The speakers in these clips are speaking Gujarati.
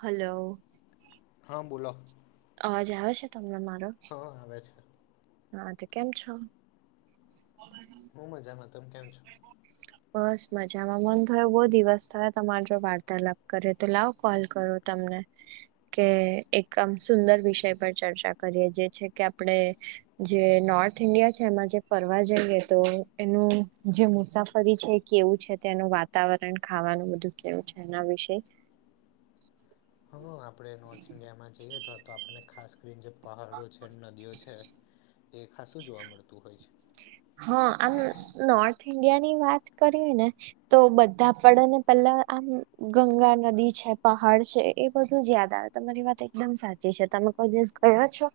હલો. હા બોલો. અવાજ આવે છે તમને મારો? હ આવે છે. હા તો કેમ છો? હ મજામાં તમે કેમ છો? બસ મજામાં મન થયો બહુ દિવસ થયો તમાર જોડે વાર્તાલાપ કરીએ તો લાવો કોલ કરો તમને. કે એક આમ સુંદર વિષય પર ચર્ચા કરીએ જે છે કે આપણે. જે નોર્થ ઇન્ડિયા છે એમાં જે ફરવા જઈએ તો એનું જે મુસાફરી છે. કેવું છે તેનું વાતાવરણ ખાવાનું બધું કેવું છે એના વિશે. હ આપણે નોર્થ ઇન્ડિયામાં જઈએ તો તો આપણે ખાસ કરીને જે પહાડો છે નદીઓ છે, તે ખાસું જોવા મળતું હોય છે. હા આમ નોર્થ ઈન્ડિયા ની વાત કરીએ ને. તો બધા પડે ને પેલા આમ ગંગા નદી છે પહાડ છે એ બધું જ યાદ આવે. તમારી વાત એકદમ સાચી છે તમે કોઈ દિવસ ગયા છો?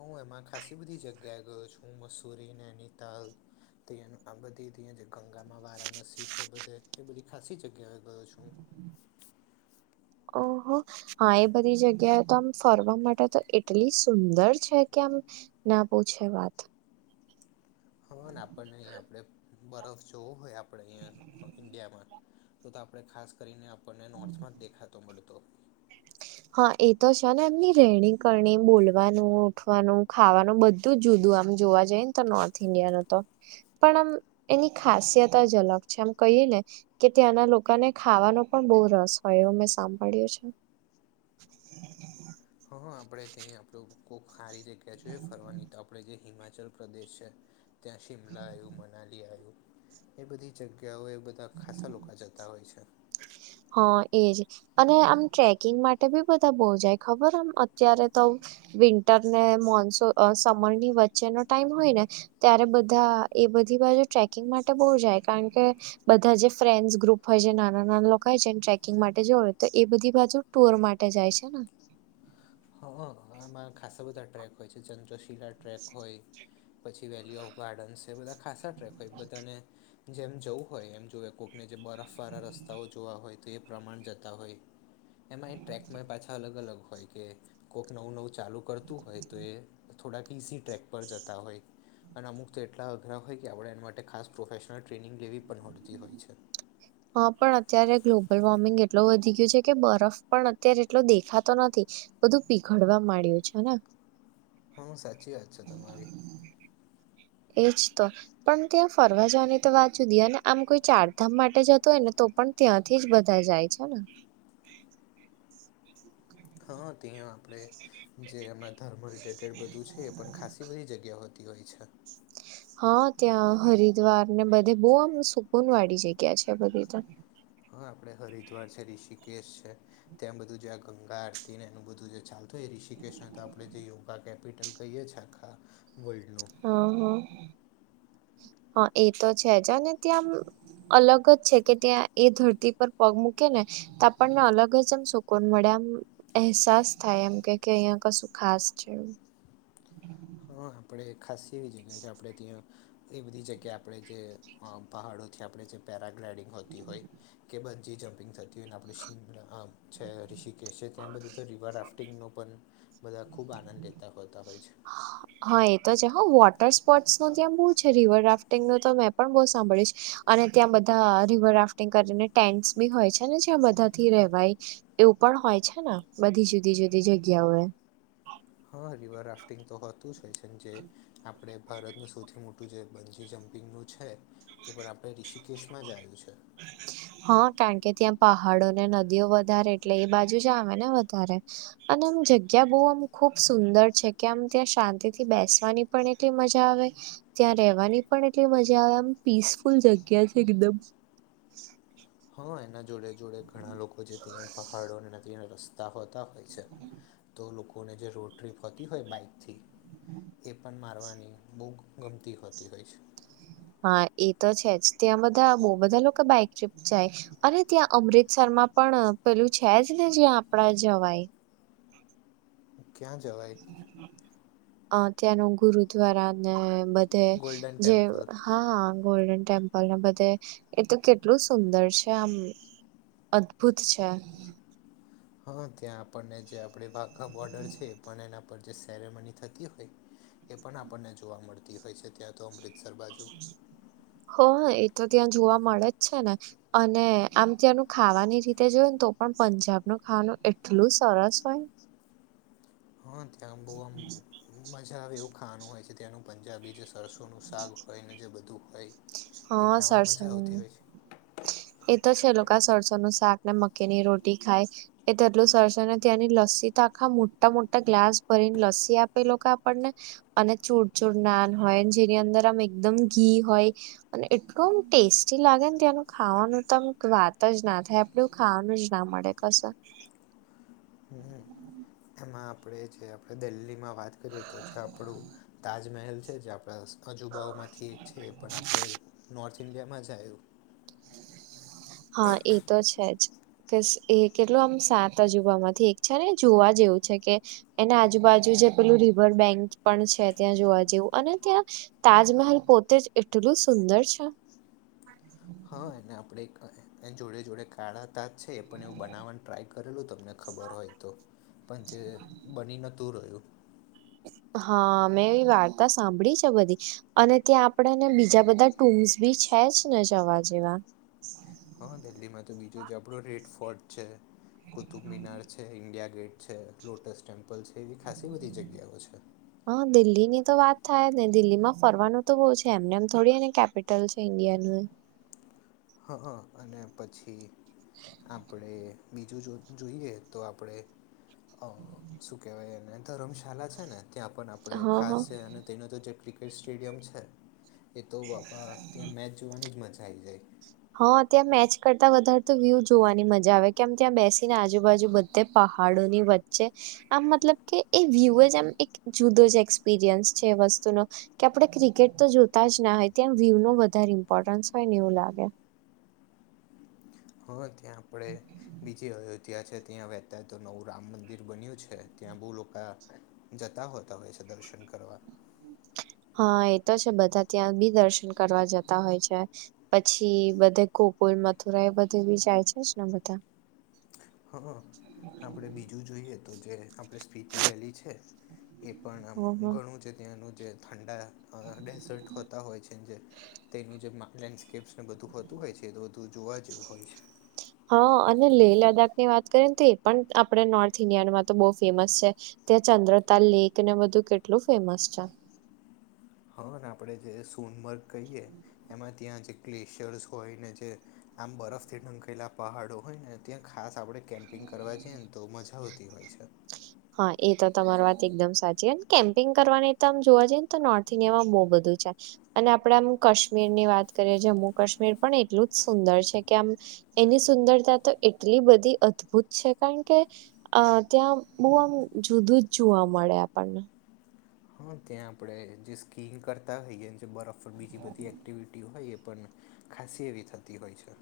હું એમાં ખાસી બધી જગ્યાએ ગયો છું મસૂરી નૈનીતાલ. તે આ બધી તે જે ગંગામાં વારાણસી છે બધે એ બધી ખાસી જગ્યાએ ગયો છું. ઓહો. હા એ બધી જગ્યાએ તો આમ ફરવા માટે તો એટલી સુંદર છે કે આમ ના પૂછે વાત. હને આપણને અહીં આપણે બરફ જોવું હોય આપણે અહીંયા ઈન્ડિયામાં. તો તો આપણે ખાસ કરીને આપણને નોર્થમાં જ દેખાતો મળતો. હા એ તો છે ને એમની રહેણી કરણી બોલવાનું ઉઠવાનું ખાવાનું બધું જુદું આમ જોવા જઈ ને તો નોર્થ ઇન્ડિયા નું તો. પણ આમ એની ખાસિયત જ અલગ છે આમ કહીએ ને. કે ત્યાંના લોકોને ખાવાનો પણ બહુ રસ હોય એવો મેં સાંભળ્યું છે. [inaudible] હા હા આપણે ત્યાં આપણું કોક હારી જગ્યા જોઈએ ફરવાની તો આપણે જે હિમાચલ પ્રદેશ છે. ત્યાં શિમલા આયું મનાલી આયું, એ બધી જગ્યાઓ એ બધી તા ખાસ્સા લોકો જતા હોય છે. હા એજ. અને આમ ટ્રેકિંગ માટે બી બધા બહુ જાય ખબર આમ અત્યારે તો. વિન્ટર ને મોનસૂન સમર ની વચ્ચેનો ટાઈમ હોય ને. ત્યારે બધા એ બધી બાજુ ટ્રેકિંગ માટે બહુ જાય કારણ કે બધા જે ફ્રેન્ડસ ગ્રુપ હોય છે નાના નાના લોકો હોય છે ટ્રેકિંગ માટે જો હોય તો એ બધી બાજુ. ટુર માટે જાય છે ને. હ હ અમાર ખાસા બધા ટ્રેક હોય છે ચંત્રશિલા ટ્રેક હોય પછી વેલીયુ ઓફ ગાર્ડન્સ છે બધા ખાસા ટ્રેક હોય બધાને જેમ જવું હોય એમ જોવે કોઈકને જે બરફવાળા રસ્તાઓ જોવા હોય તો એ પ્રમાણ જતા હોય એમાં એ ટ્રેકમાં પાછા અલગ અલગ હોય કે કોઈક નવું નવું ચાલુ કરતું હોય તો એ થોડાક ઈસી ટ્રેક પર જતા હોય અને અમુક તો એટલા અઘરા હોય કે આપણે એના માટે ખાસ પ્રોફેશનલ ટ્રેનિંગ લેવી પણ હોડતી હોય છે. હા પણ અત્યારે ગ્લોબલ વોર્મિંગ એટલું વધી ગયું છે કે બરફ પણ અત્યારે એટલો દેખાતો નથી. બધું પીઘડવા માંડ્યું છે ને હમ્મ સાચી વાત છે તમારી એજ તો પણ ત્યાં ફરવા જવાની તો વાત જુદી અને આમ કોઈ ચારધામ માટે જતો હોય ને તો પણ ત્યાંથી જ બધા જાય છે ને હા ત્યાં આપણે જે હમણા ધર્મ રિલેટેડ બધું છે એ પણ ખાસી બધી જગ્યા હોતી હોય છે. હા ત્યાં હરિદ્વાર ને બધે બહુ આમ સુકૂન વાળી જગ્યા છે બધી ત્યા હા આપણે હરિદ્વાર છે ઋષિકેશ છે. ત્યાં બધું જે આ ગંગા આરતીને એનું બધું જે ચાલતુંય એ ઋષિકેશ્ને તો આપણે જે યોગા કેમ્પ [unintelligible] કહીએ છે આખા વલ્ડનું હા હા હા એ તો છે જ અને ત્યાં આમ અલગ જ છે કે ત્યાં એ ધરતી પર પગ મૂકે ને તો આપણને અલગ જ આમ સુકુન મળે આમ અહેસાસ થાય એમ કે કે અહિયાં કશું ખાસ છે એ હા આપણે ખાસી એવી જગ્યાએ છે આપણે ત્યાં એ બધી જગ્યાએ આપણે જે અ પહાડોથી આપણે જે પેરાગ્લાઇડિંગ હોતી હોય કે બંજી જમ્પિંગ થતી હોય ને આપણે શીમ આમ છે ઋષિકેશ છે ત્યાં બધું તો રિવર રાફ્ટિંગનો પણ બધા ખૂબ આનંદ લેતા હોતા હોય છે. હા એ તો જ હઓ વોટર સ્પોર્ટ્સ નો ત્યાં બહુ છે રિવર રાફ્ટ ટીંગનુ મેં પણ બઉં સાંભળયુ છે અને ત્યાં બધા રિવર રાફ્ટિંગ કરીને ટેન્ટસ બી હોય છે ને જ્યાં બધા થી રેવાય એવું પણ હોય છે ને બધી જુદી જુદી જગ્યાઓ એ હા રિવર રાફ્ટિંગ તો હોતું જ હોય છે જે આપણે ભારતનું સૌથી મોટું જે બંજી જમ્પિંગનું છે. તે પણ આપણે ઋષિકેશમાં જ આયું છે. હા કારણ કે ત્યાં પહાડો ને નદીઓ વધારે એટલે એ બાજુ જ આવે ને વધારે અને આમ જગ્યા બહુ આમ ખુબ સુંદર છે કે આમ ત્યાં શાંતિ થી બેસવાની પણ એટલી મજા આવે ત્યાં રહેવાની પણ એટલી મજા આવે આમ પીસફુલ જગ્યા છે એકદમ હા એના જોડે જોડે ઘણા લોકો છે તે પહાડોને ત્યાં રસ્તા હોતા હોય છે તો લોકોને જે રોડ ટ્રીપ હોતી હોય બાઈક થી એ પણ મારવાની બહુગ ગમતી હોતી હોય છે. હા એ તો છે જ ત્યાં બધા બહુ બધા લોકો બાઈક ટ્રીપ જાય અને ત્યાં અમૃતસરમાં પણ પેલું છે જ ને જ્યાં આપડા જવાય ક્યાં જવાય અ ત્યાંનું ગુરુદ્વારા ને બધે ગોલ્ડન જે ટેમ્પલ હા ગોલ્ડન ટેમ્પલ ના બધે એ તો કેટલું સુંદર છે આમ અદ્ભુત છે. હા ત્યાં આપણને જે આપડ વાઘ બોર્ડર છે પણ એના ઉપ જે સેરેમની થતી હોય, એ પણ આપણને જોવા મળતી હોય છે ત્યાં તો અમૃતસર બાજુ. હ એ તો ત્યાં જોવા મળે જ છે ને. અને આમ ત્યાંનું ખાવાની રીતે જોયું ને તો પણ પંજાબ ન ખાવાનું એટલું સરસ હોઈ. હા ત્યાં બોવામ મજા આવે એવું ખાવાનું હોય છે ત્યાંનું પંજાબી જે સરસોનું શાક હોય ને જે બધું હોય. એ હા ખાવાની સરસ મજા આવતી હોય છે. એ તો છે લોકો આ સરસો નું શાક ને મકીની રોટી ખાય. એ તેટલું સરશે ને ત્યાંની લસ્સી તખા મોટા મોટા ગ્લાસ ભરીને લસ્સી આપેલો કે આપણને. અને ચૂરચોર નાન હોય જેની અંદર આમ એકદમ ઘી હોય. અને એટલો ટેસ્ટી લાગે ને ત્યાંનું. ખાવાનું તો આમ વાત જ ના થાય આપડે એ ખાવાનું જ ના મળે કશ. હ. એમાં આપણે જે આપણે દિલ્હીમાં વાત કરીએ તો જે આપણું, તાજમહેલ છે જે આપણા અજુબાઓમાંથી એક છે એ પણ આપણે નોર્થ ઇન્ડિયામાં જ આવું. હા એ તો છે જ. કે એ કેટલું આમ સાત અજુબામાંથી એક છે ને જોવા જેવું છે કે. એના આજુબાજુ જે પેલું રિવર બેંક પણ છે ત્યાં જોવા જેવું અને ત્યાં તાજમહલ પોતે જ એટલું સુંદર છે. હા એને આપણે એ જોડે જોડે કાઢા હતા. છે એ પણ એવું બનાવવાનું ટ્રાય કરેલું તમને ખબર હોય તો, પણ જે બની ન દૂર રહ્યું. હા મેં એવી વાર્તા સાંભળી છે બધી, અને ત્યાં આપણેેને બીજા બધા ટૂમ્સ બી છે જને જવા જેવા. હ [inaudible] હા દિલ્હીમાં તો બીજું જ આપણું રેડ ફોર્ટ છે, કુતુબ મિનાર છે ઇન્ડિયા ગેટ. છે લોટસ ટેમ્પલ છે એવી ખાસી બધી જગ્યાઓ છે. હા દિલ્હી ની તો વાત થાય નને દિલ્હી માં ફરવાનું તો બહુ છે એમને એમ થોડીને કેપ ઇડિયાનું. હા હા અને પછી આપણે બીજું જો જોઈએ તો આપણે. શું કહેવાયને ધર્મશાળા છે ને ત્યાં પણ આપ આપણે હા ખાસ હા છે અને તેનો તો જે ક્રિકેટ સ્ટેડિયમ છે. એ તો બાપા ત્યાં મેચ જોવાની જ મજા આવી જાય. હા ત્યાં મેચ કરતા વધારે તો વ્યુ જોવાની મજા આવે કેમ ત્યાં બેસીને આજુબાજુ બધે પહાડો ની વચ્ચે. આમ મતલબ કે એ વ્યુ જ એમ એક જુદો જ એક્સપિરિયન્સ છે વસ્તુનો. કે આપણે ક્રિકેટ તો જોતા જ ના હોય ત્યા વ્યવ નો વધારે ઇમ્પોર્ટન્સ હોય ને એવું લાગે. હં ત્યાં આપણે બીજી ત્યાં છે ત્યાં વહેતા તો નવું રામ મંદિર બન્યું છે ત્યાં બહુ લોકો જતા હોતા હોય છે દર્શન કરવા. હા એ તો છે બધા ત્યાં બી દર્શન કરવા જતા હોય છે. પછી બધે ગોકુલ મથુરા એ બધી બી જાય છે ને બધા. હા, આપણે બીજું જોઈએ તો જે આપણે સ્પીતિ વેલી છે. એ પણ આમ ઓહો ઘણું જે ત્યાંનું જે ઠંડા અહ ડેઝર્ટ હોતા હોય છે જે તેનું જેમાં લેન્ડસ્કેપ્સ ને બધું હોતું હોય છે એ તો બધું જોવા જેવું હોય. હા અને લેહ લદ્દાખ ની વાત કરીએ ને તો એ પણ આપણે નોર્થ ઇન્ડિયાનમાં તો બહુ ફેમસ છે. ત્યાં ચંદ્રતાલ લેક ને બધું કેટલું ફેમસ છે. હા ને આપણે જે સોનમર્ગ કહીએ એમાં ત્યાં જે ગ્લેશિયર્સ હોય ને જે આમ બરફથી ઢંકાયેલા પહાડો હોય ને ત્યાં ખાસ આપણે કેમ્પ પિંગ કરવા જઈએને તો મજા આવતી હોય છે. હા એ તો તમારી વાત એકદમ સાચી અને કેમ્પિંગ કરવાની તો આમ જોવા જઈએ ને તો નોર્થ ઇન્ડિયામાં બહુ બધું છે અને આપણેે આમ કાશ્મીર ની વાત કરીએ જમ્મુ કાશ્મીર પણ એટલું જ સુંદર છે કે આમ એની સુંદરતા તો એટલી બધી અદભુત છે કારણ કે અહ ત્યાં બહુ આમ જુદું જ જોવા મળે આપણને. હા ત્યાં આપડે જે સ્કીં કરતા હોઈએ. જે બરફ પર બીજી બધી એક્ટિવિટી હોય એ પણ ખાસી એવી થતી હોય છે.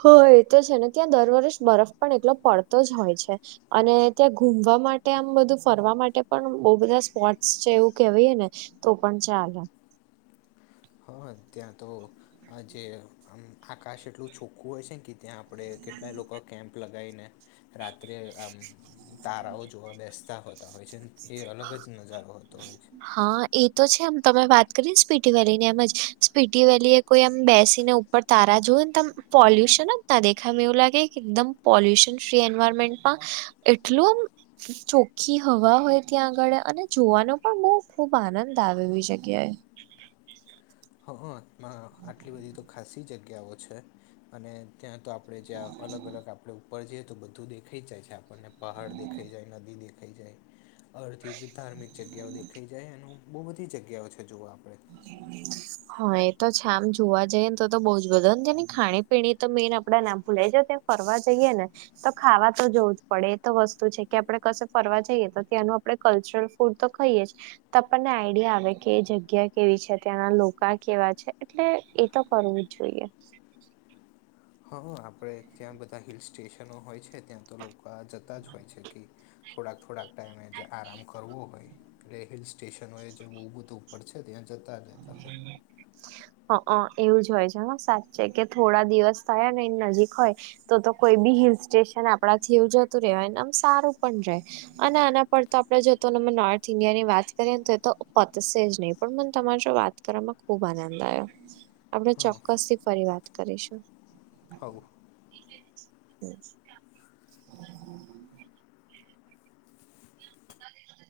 હ એ તો છે ને ત્યાં દર વર્ષ બરફ પણ એટલો પડતો જ હોય છે. અને ત્યાં ઘુમવા માટે આમ બધું ફરવા માટે પણ બહુ બધા સ્પોટ્સ છે એવું કેવાય ને. તો પણ ચાલે. હા ત્યાં તો આ જે અમ આકાશ એટલું છોખ્ખું હોય છે ને કે ત્યાં આપણેે કેટલા ઈ લોકો કેમ્પ લગ ગાઈ ને રાત્રે આમ તારાઓ જોવા બેસતા હોતા હોય છે. એ અલગ જ નજારો હોતો હોય છે. હા એ તો છે એમ તમે વાત કરીને સ્પીટી વેલીની એમ જ સ્પીટી વેલી એ કોઈ એમ બેસીને ઉપર તારા જોય ને તમ પોલ્યુશન જ ના દેખાય એમ એવું લાગે કે એકદમ પોલ્યુશન ફ્રી એન્વાયરમેન્ટમાં એટલું આમ ચોખ્ખી હવા હોય. ત્યાં આગળ અને જોવાનો પણ બહુ ખુબ આનંદ આવવી જગ્યાએ. હ હ આટલી બધી તો ખાસી જગ્યાઓ છે. અને ત્યાં તો આપણે જ્યાં અલગ અલગ આપડે ઉપર જઈએ તો બધું દેખાઈ જાય છે આપણને પહાડ દેખાય જાય નદી દેખાય જાય. અડધથી જ ધાર્મિક જગ્યાઓ દેખાઈ જાય એનું બહુ બધી જગ્યાઓ છે જોવા આપડે. હમ [inaudible] હા એ તો છે આમ જોવા જઈએને તો તો બઉ જ બધા ને તેની ખાણી પીણી તો મેઈન આપડા ના ભૂલાય જાય ત ફરવા જઈએ ને. તો ખાવા તો જોવું જ પડે એ તો વસ્તુ છે કે આપણે કશે ફરવા જઈએ તો ત્યાંનું આપડે કલ્ચર પૂરતો ખઈએ જ તો આપણને આઈડિયા આવે કે એ જગ્યા કેવી છે ત્યાંના લોકા કેવા છે એટલે એ તો કરવું જ જોઈએ. હા આપણે ત્યાં બધા હિલ સ્ટેશનો હોય છે ત્યાં તો લોકા આ જતા જ હોય છે કે થોડાક થોડાક ટાઈમે જે આરામ કરવો હોય એટલે હિલ સ્ટેશનોએ જેવું બધુ પડે છે ત્યાં જતા રહેતા હોય. હ અ એવું જ હોય છે હ સાચે કે થોડા દિવસ થાય ને એ નજીક હોય. તો તો કોઈ બી હિલ સ્ટેશન આપડા થી એવું જતું રેવાયને આમ સારું પણ જાય અને આના પર તો આપડે જો તો નોર્થ ઇન્ડિયા ની વાત કરીએ ને તો તો પતશે જ નહીં પણ મન તમારે જો વાત વાત કરવામાં ખૂબ આનંદ આવ્યો આપણે હં ચોક્કસ થી ફરી વાત કરીશું. કહું ઠીક બ [inaudible]